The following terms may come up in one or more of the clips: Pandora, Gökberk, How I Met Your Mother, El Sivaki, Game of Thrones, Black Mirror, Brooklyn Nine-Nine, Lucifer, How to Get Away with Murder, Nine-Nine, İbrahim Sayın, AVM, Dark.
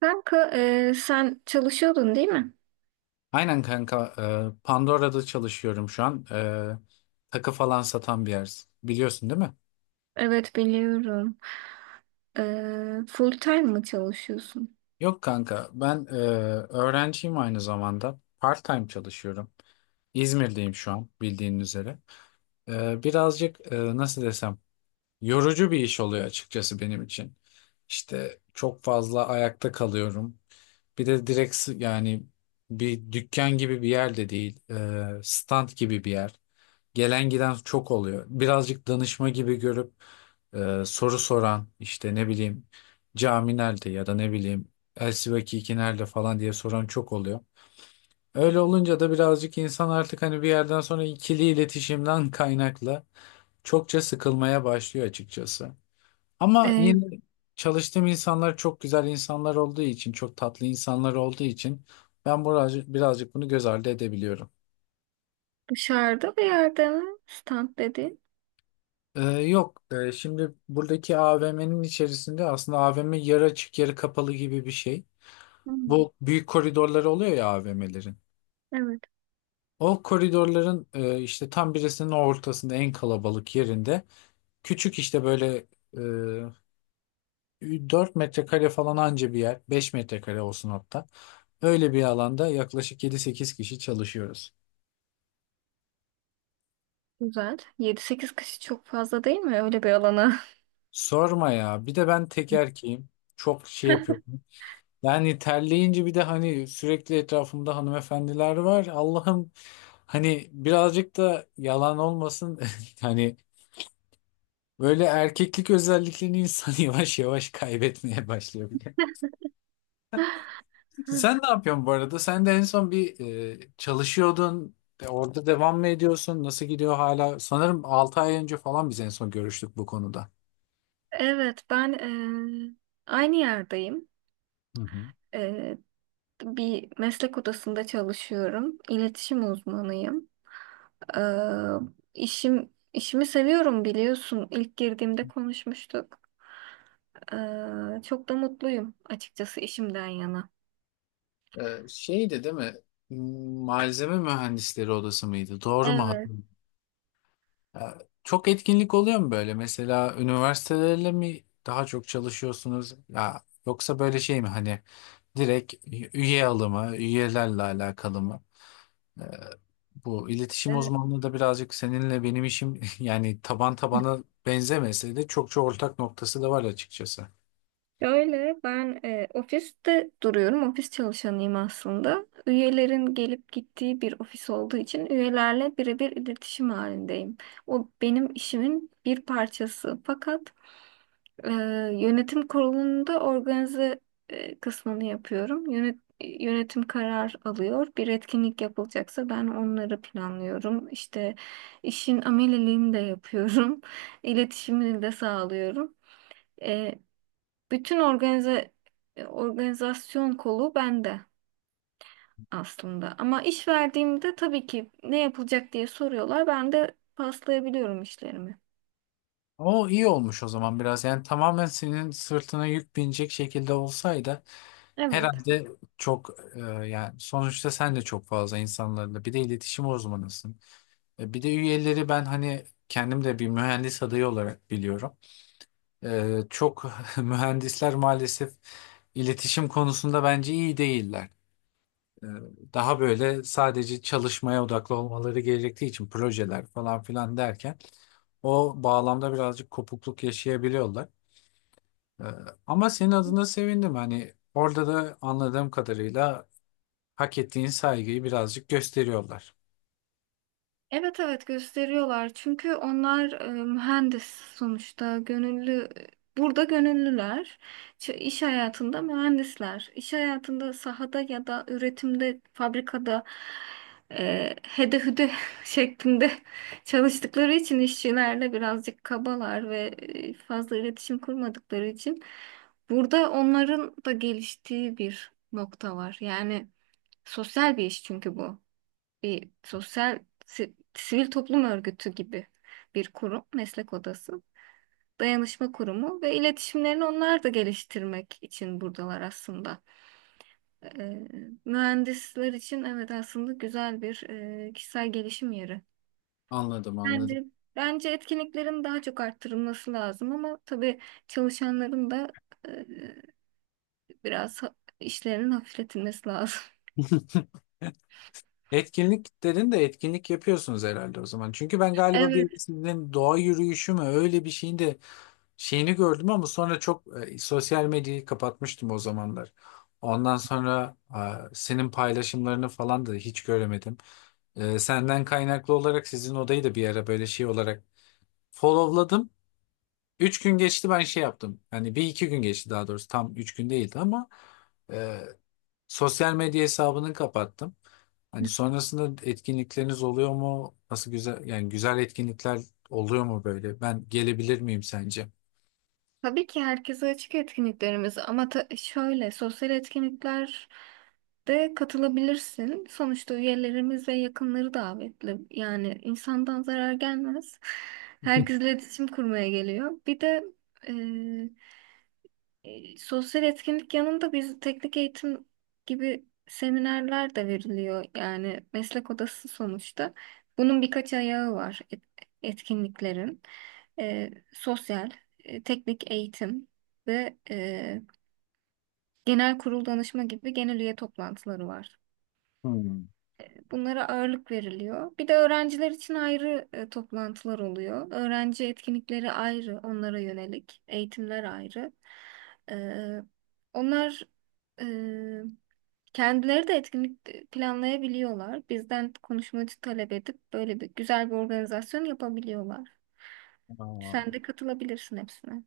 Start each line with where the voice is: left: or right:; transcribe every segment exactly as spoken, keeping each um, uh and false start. right: Kanka, e, sen çalışıyordun değil mi?
left: Aynen kanka. e, Pandora'da çalışıyorum şu an. E, takı falan satan bir yer. Biliyorsun değil mi?
right: Evet, biliyorum. E, full time mı çalışıyorsun?
left: Yok kanka. Ben e, öğrenciyim aynı zamanda. Part-time çalışıyorum. İzmir'deyim şu an bildiğin üzere. E, birazcık, e, nasıl desem, yorucu bir iş oluyor açıkçası benim için. İşte çok fazla ayakta kalıyorum. Bir de direkt s- yani bir dükkan gibi bir yer de değil. E, stand gibi bir yer. Gelen giden çok oluyor. Birazcık danışma gibi görüp e, soru soran, işte ne bileyim, cami nerede ya da ne bileyim El Sivaki iki nerede falan diye soran çok oluyor. Öyle olunca da birazcık insan artık hani bir yerden sonra ikili iletişimden kaynaklı çokça sıkılmaya başlıyor açıkçası. Ama
right: E,
left: yine çalıştığım insanlar çok güzel insanlar olduğu için, çok tatlı insanlar olduğu için ben birazcık, birazcık bunu göz ardı edebiliyorum.
right: Dışarıda bir yerde mi? Stand dedi.
left: Ee, yok. Ee, şimdi buradaki A V M'nin içerisinde aslında, A V M yarı açık yarı kapalı gibi bir şey.
right: Hmm,
left: Bu büyük koridorları oluyor ya A V M'lerin.
right: evet,
left: O koridorların, e, işte, tam birisinin ortasında, en kalabalık yerinde, küçük, işte böyle, e, dört metrekare falan anca bir yer, beş metrekare olsun hatta. Öyle bir alanda yaklaşık yedi sekiz kişi çalışıyoruz.
right: güzel. Yedi sekiz kişi çok fazla değil mi öyle bir alana?
left: Sorma ya, bir de ben tek erkeğim, çok şey yapıyorum. Yani terleyince, bir de hani sürekli etrafımda hanımefendiler var. Allah'ım, hani birazcık da yalan olmasın. Hani böyle erkeklik özelliklerini insan yavaş yavaş kaybetmeye başlıyor bile. Sen ne yapıyorsun bu arada? Sen de en son bir, e, çalışıyordun. E, Orada devam mı ediyorsun? Nasıl gidiyor hala? Sanırım altı ay önce falan biz en son görüştük bu konuda.
right: Evet, ben e, aynı yerdeyim.
left: Hı hı.
right: E, Bir meslek odasında çalışıyorum. İletişim uzmanıyım. Ee, işim işimi seviyorum, biliyorsun. İlk girdiğimde konuşmuştuk. Ee, çok da mutluyum açıkçası işimden yana.
left: Ee, şeydi değil mi? Malzeme mühendisleri odası mıydı? Doğru mu
right: Evet,
left: hatırlıyorum? Ya, çok etkinlik oluyor mu böyle? Mesela üniversitelerle mi daha çok çalışıyorsunuz? Ya yoksa böyle şey mi, hani direkt üye alımı, üyelerle alakalı mı? Ee, Bu iletişim
right: evet.
left: uzmanlığı da birazcık seninle benim işim, yani taban tabana benzemese de, çok çok ortak noktası da var açıkçası.
right: Öyle, ben e, ofiste duruyorum. Ofis çalışanıyım aslında. Üyelerin gelip gittiği bir ofis olduğu için üyelerle birebir iletişim halindeyim. O benim işimin bir parçası. Fakat, Ee, yönetim kurulunda organize e, kısmını yapıyorum. Yönet- yönetim karar alıyor. Bir etkinlik yapılacaksa ben onları planlıyorum. İşte, işin ameliliğini de yapıyorum. İletişimini de sağlıyorum. Ee, Bütün organize e, organizasyon kolu bende aslında. Ama iş verdiğimde tabii ki ne yapılacak diye soruyorlar. Ben de paslayabiliyorum işlerimi.
left: O iyi olmuş o zaman biraz. Yani tamamen senin sırtına yük binecek şekilde olsaydı
right: Evet.
left: herhalde çok, e, yani sonuçta sen de çok fazla insanlarla, bir de iletişim uzmanısın. E, bir de üyeleri ben, hani kendim de bir mühendis adayı olarak biliyorum. E, çok mühendisler maalesef iletişim konusunda bence iyi değiller. E, Daha böyle sadece çalışmaya odaklı olmaları gerektiği için, projeler falan filan derken, o bağlamda birazcık kopukluk yaşayabiliyorlar. Ee, Ama senin adına sevindim. Hani orada da anladığım kadarıyla hak ettiğin saygıyı birazcık gösteriyorlar.
right: Evet, evet, gösteriyorlar. Çünkü onlar e, mühendis sonuçta, gönüllü, burada gönüllüler. Ç- iş hayatında mühendisler. İş hayatında sahada ya da üretimde, fabrikada, e, hede hüde şeklinde çalıştıkları için işçilerle birazcık kabalar ve e, fazla iletişim kurmadıkları için burada onların da geliştiği bir nokta var. Yani sosyal bir iş, çünkü bu bir sosyal, si- sivil toplum örgütü gibi bir kurum, meslek odası, dayanışma kurumu ve iletişimlerini onlar da geliştirmek için buradalar aslında. Ee, Mühendisler için evet, aslında güzel bir e, kişisel gelişim yeri.
left: Anladım, anladım.
right: Bence bence etkinliklerin daha çok arttırılması lazım, ama tabii çalışanların da e, biraz ha- işlerinin hafifletilmesi lazım.
left: Etkinlik dedin de, etkinlik yapıyorsunuz herhalde o zaman. Çünkü ben galiba
right: Evet.
left: bir sizin doğa yürüyüşü mü, öyle bir şeyin de şeyini gördüm, ama sonra çok, e, sosyal medyayı kapatmıştım o zamanlar. Ondan sonra e, senin paylaşımlarını falan da hiç göremedim. E, senden kaynaklı olarak sizin odayı da bir ara böyle şey olarak followladım. Üç gün geçti, ben şey yaptım. Yani bir iki gün geçti daha doğrusu, tam üç gün değildi, ama e, sosyal medya hesabını kapattım. Hani sonrasında etkinlikleriniz oluyor mu? Nasıl, güzel, yani güzel etkinlikler oluyor mu böyle? Ben gelebilir miyim sence?
right: Tabii ki herkese açık etkinliklerimiz, ama ta- şöyle sosyal etkinlikler de katılabilirsin. Sonuçta üyelerimiz ve yakınları davetli. Yani insandan zarar gelmez. Herkesle iletişim kurmaya geliyor. Bir de e, sosyal etkinlik yanında biz teknik eğitim gibi seminerler de veriliyor. Yani meslek odası sonuçta. Bunun birkaç ayağı var, et- etkinliklerin. E, sosyal, e, teknik eğitim ve e, genel kurul danışma gibi genel üye toplantıları var.
left: Hmm.
right: Bunlara ağırlık veriliyor. Bir de öğrenciler için ayrı e, toplantılar oluyor. Öğrenci etkinlikleri ayrı, onlara yönelik. Eğitimler ayrı. Ee, Onlar e, kendileri de etkinlik planlayabiliyorlar. Bizden konuşmacı talep edip böyle bir güzel bir organizasyon yapabiliyorlar.
left: Aa,
right: Sen de katılabilirsin hepsine.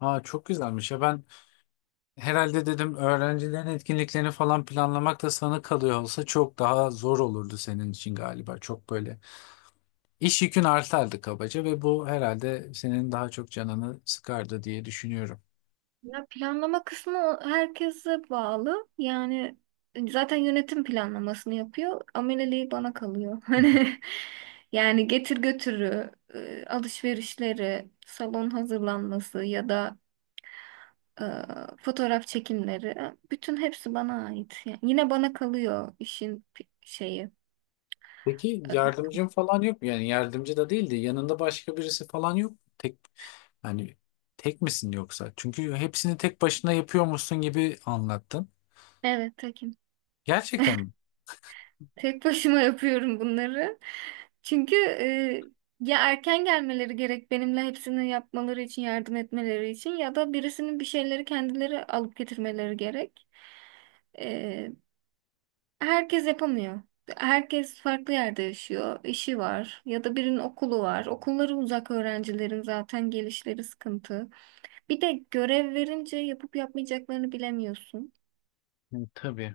left: aa, çok güzelmiş ya, ben herhalde dedim, öğrencilerin etkinliklerini falan planlamak da sana kalıyor olsa çok daha zor olurdu senin için galiba, çok böyle iş yükün artardı kabaca, ve bu herhalde senin daha çok canını sıkardı diye düşünüyorum.
right: Ya planlama kısmı o- herkese bağlı. Yani zaten yönetim planlamasını yapıyor. Ameleliği bana kalıyor. Hani, yani getir götürü, e, alışverişleri, salon hazırlanması ya da e, fotoğraf çekimleri, e, bütün hepsi bana ait. Yani yine bana kalıyor işin pi- şeyi.
left: Peki
right: e,
left: yardımcın falan yok mu? Yani yardımcı da değildi, yanında başka birisi falan yok mu? Tek, hani tek misin yoksa? Çünkü hepsini tek başına yapıyormuşsun gibi anlattın.
right: Evet, tekim.
left: Gerçekten mi?
right: Tek başıma yapıyorum bunları. Çünkü e, ya erken gelmeleri gerek benimle hepsini yapmaları için yardım etmeleri için ya da birisinin bir şeyleri kendileri alıp getirmeleri gerek. E, Herkes yapamıyor. Herkes farklı yerde yaşıyor, işi var ya da birinin okulu var. Okulları uzak öğrencilerin zaten gelişleri sıkıntı. Bir de görev verince yapıp yapmayacaklarını bilemiyorsun.
left: Hı, tabii.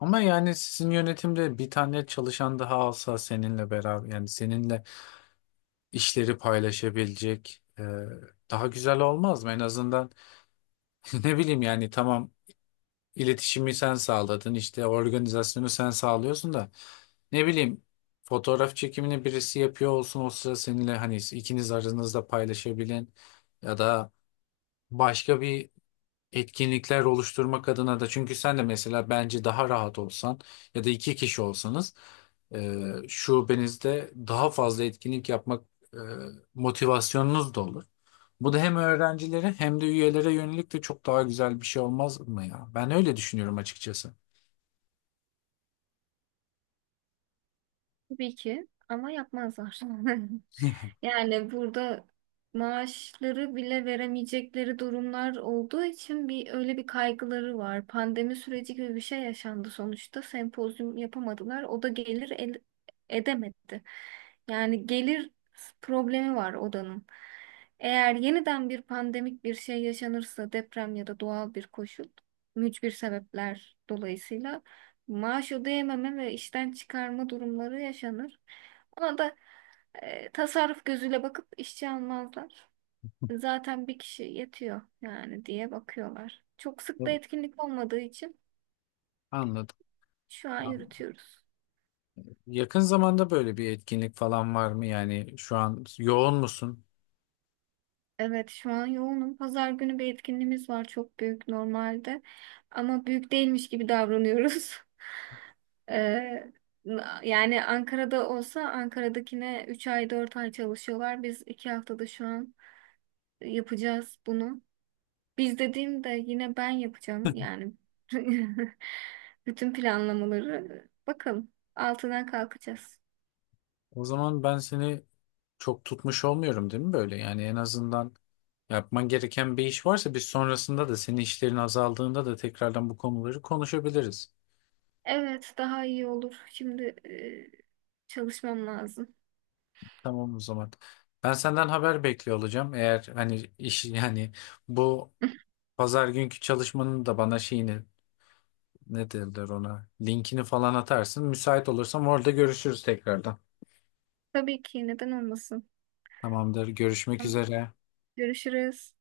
left: Ama yani sizin yönetimde bir tane çalışan daha alsa seninle beraber, yani seninle işleri paylaşabilecek, e, daha güzel olmaz mı? En azından, ne bileyim, yani tamam, İletişimi sen sağladın, işte organizasyonu sen sağlıyorsun da, ne bileyim, fotoğraf çekimini birisi yapıyor olsun o sıra seninle, hani ikiniz aranızda paylaşabilen, ya da başka bir etkinlikler oluşturmak adına da, çünkü sen de mesela bence daha rahat olsan ya da iki kişi olsanız, e, şubenizde daha fazla etkinlik yapmak e, motivasyonunuz da olur. Bu da hem öğrencilere hem de üyelere yönelik de çok daha güzel bir şey olmaz mı ya? Ben öyle düşünüyorum açıkçası.
right: Tabii ki ama yapmazlar. Yani burada maaşları bile veremeyecekleri durumlar olduğu için bir öyle bir kaygıları var. Pandemi süreci gibi bir şey yaşandı sonuçta. Sempozyum yapamadılar. O da gelir el- edemedi. Yani gelir problemi var odanın. Eğer yeniden bir pandemik bir şey yaşanırsa, deprem ya da doğal bir koşul, mücbir sebepler dolayısıyla maaş ödeyememe ve işten çıkarma durumları yaşanır. Ona da e, tasarruf gözüyle bakıp işçi almazlar. Zaten bir kişi yetiyor yani diye bakıyorlar. Çok sık da etkinlik olmadığı için
left: Anladım.
right: şu an
left: Anladım.
right: yürütüyoruz.
left: Yakın zamanda böyle bir etkinlik falan var mı? Yani şu an yoğun musun?
right: Evet, şu an yoğunum. Pazar günü bir etkinliğimiz var, çok büyük normalde. Ama büyük değilmiş gibi davranıyoruz. E, Yani Ankara'da olsa Ankara'dakine üç ay dört ay çalışıyorlar. Biz iki haftada şu an yapacağız bunu. Biz dediğimde yine ben yapacağım yani. Bütün planlamaları bakalım. Altından kalkacağız.
left: O zaman ben seni çok tutmuş olmuyorum değil mi böyle? Yani en azından, yapman gereken bir iş varsa, biz sonrasında da, senin işlerin azaldığında da tekrardan bu konuları konuşabiliriz.
right: Evet, daha iyi olur. Şimdi e, çalışmam lazım.
left: Tamam o zaman. Ben senden haber bekliyor olacağım. Eğer hani iş, yani bu pazar günkü çalışmanın da bana şeyini, ne derler ona, linkini falan atarsın. Müsait olursam orada görüşürüz tekrardan.
right: Tabii ki, neden olmasın.
left: Tamamdır. Görüşmek
right: Tamam,
left: üzere.
right: görüşürüz.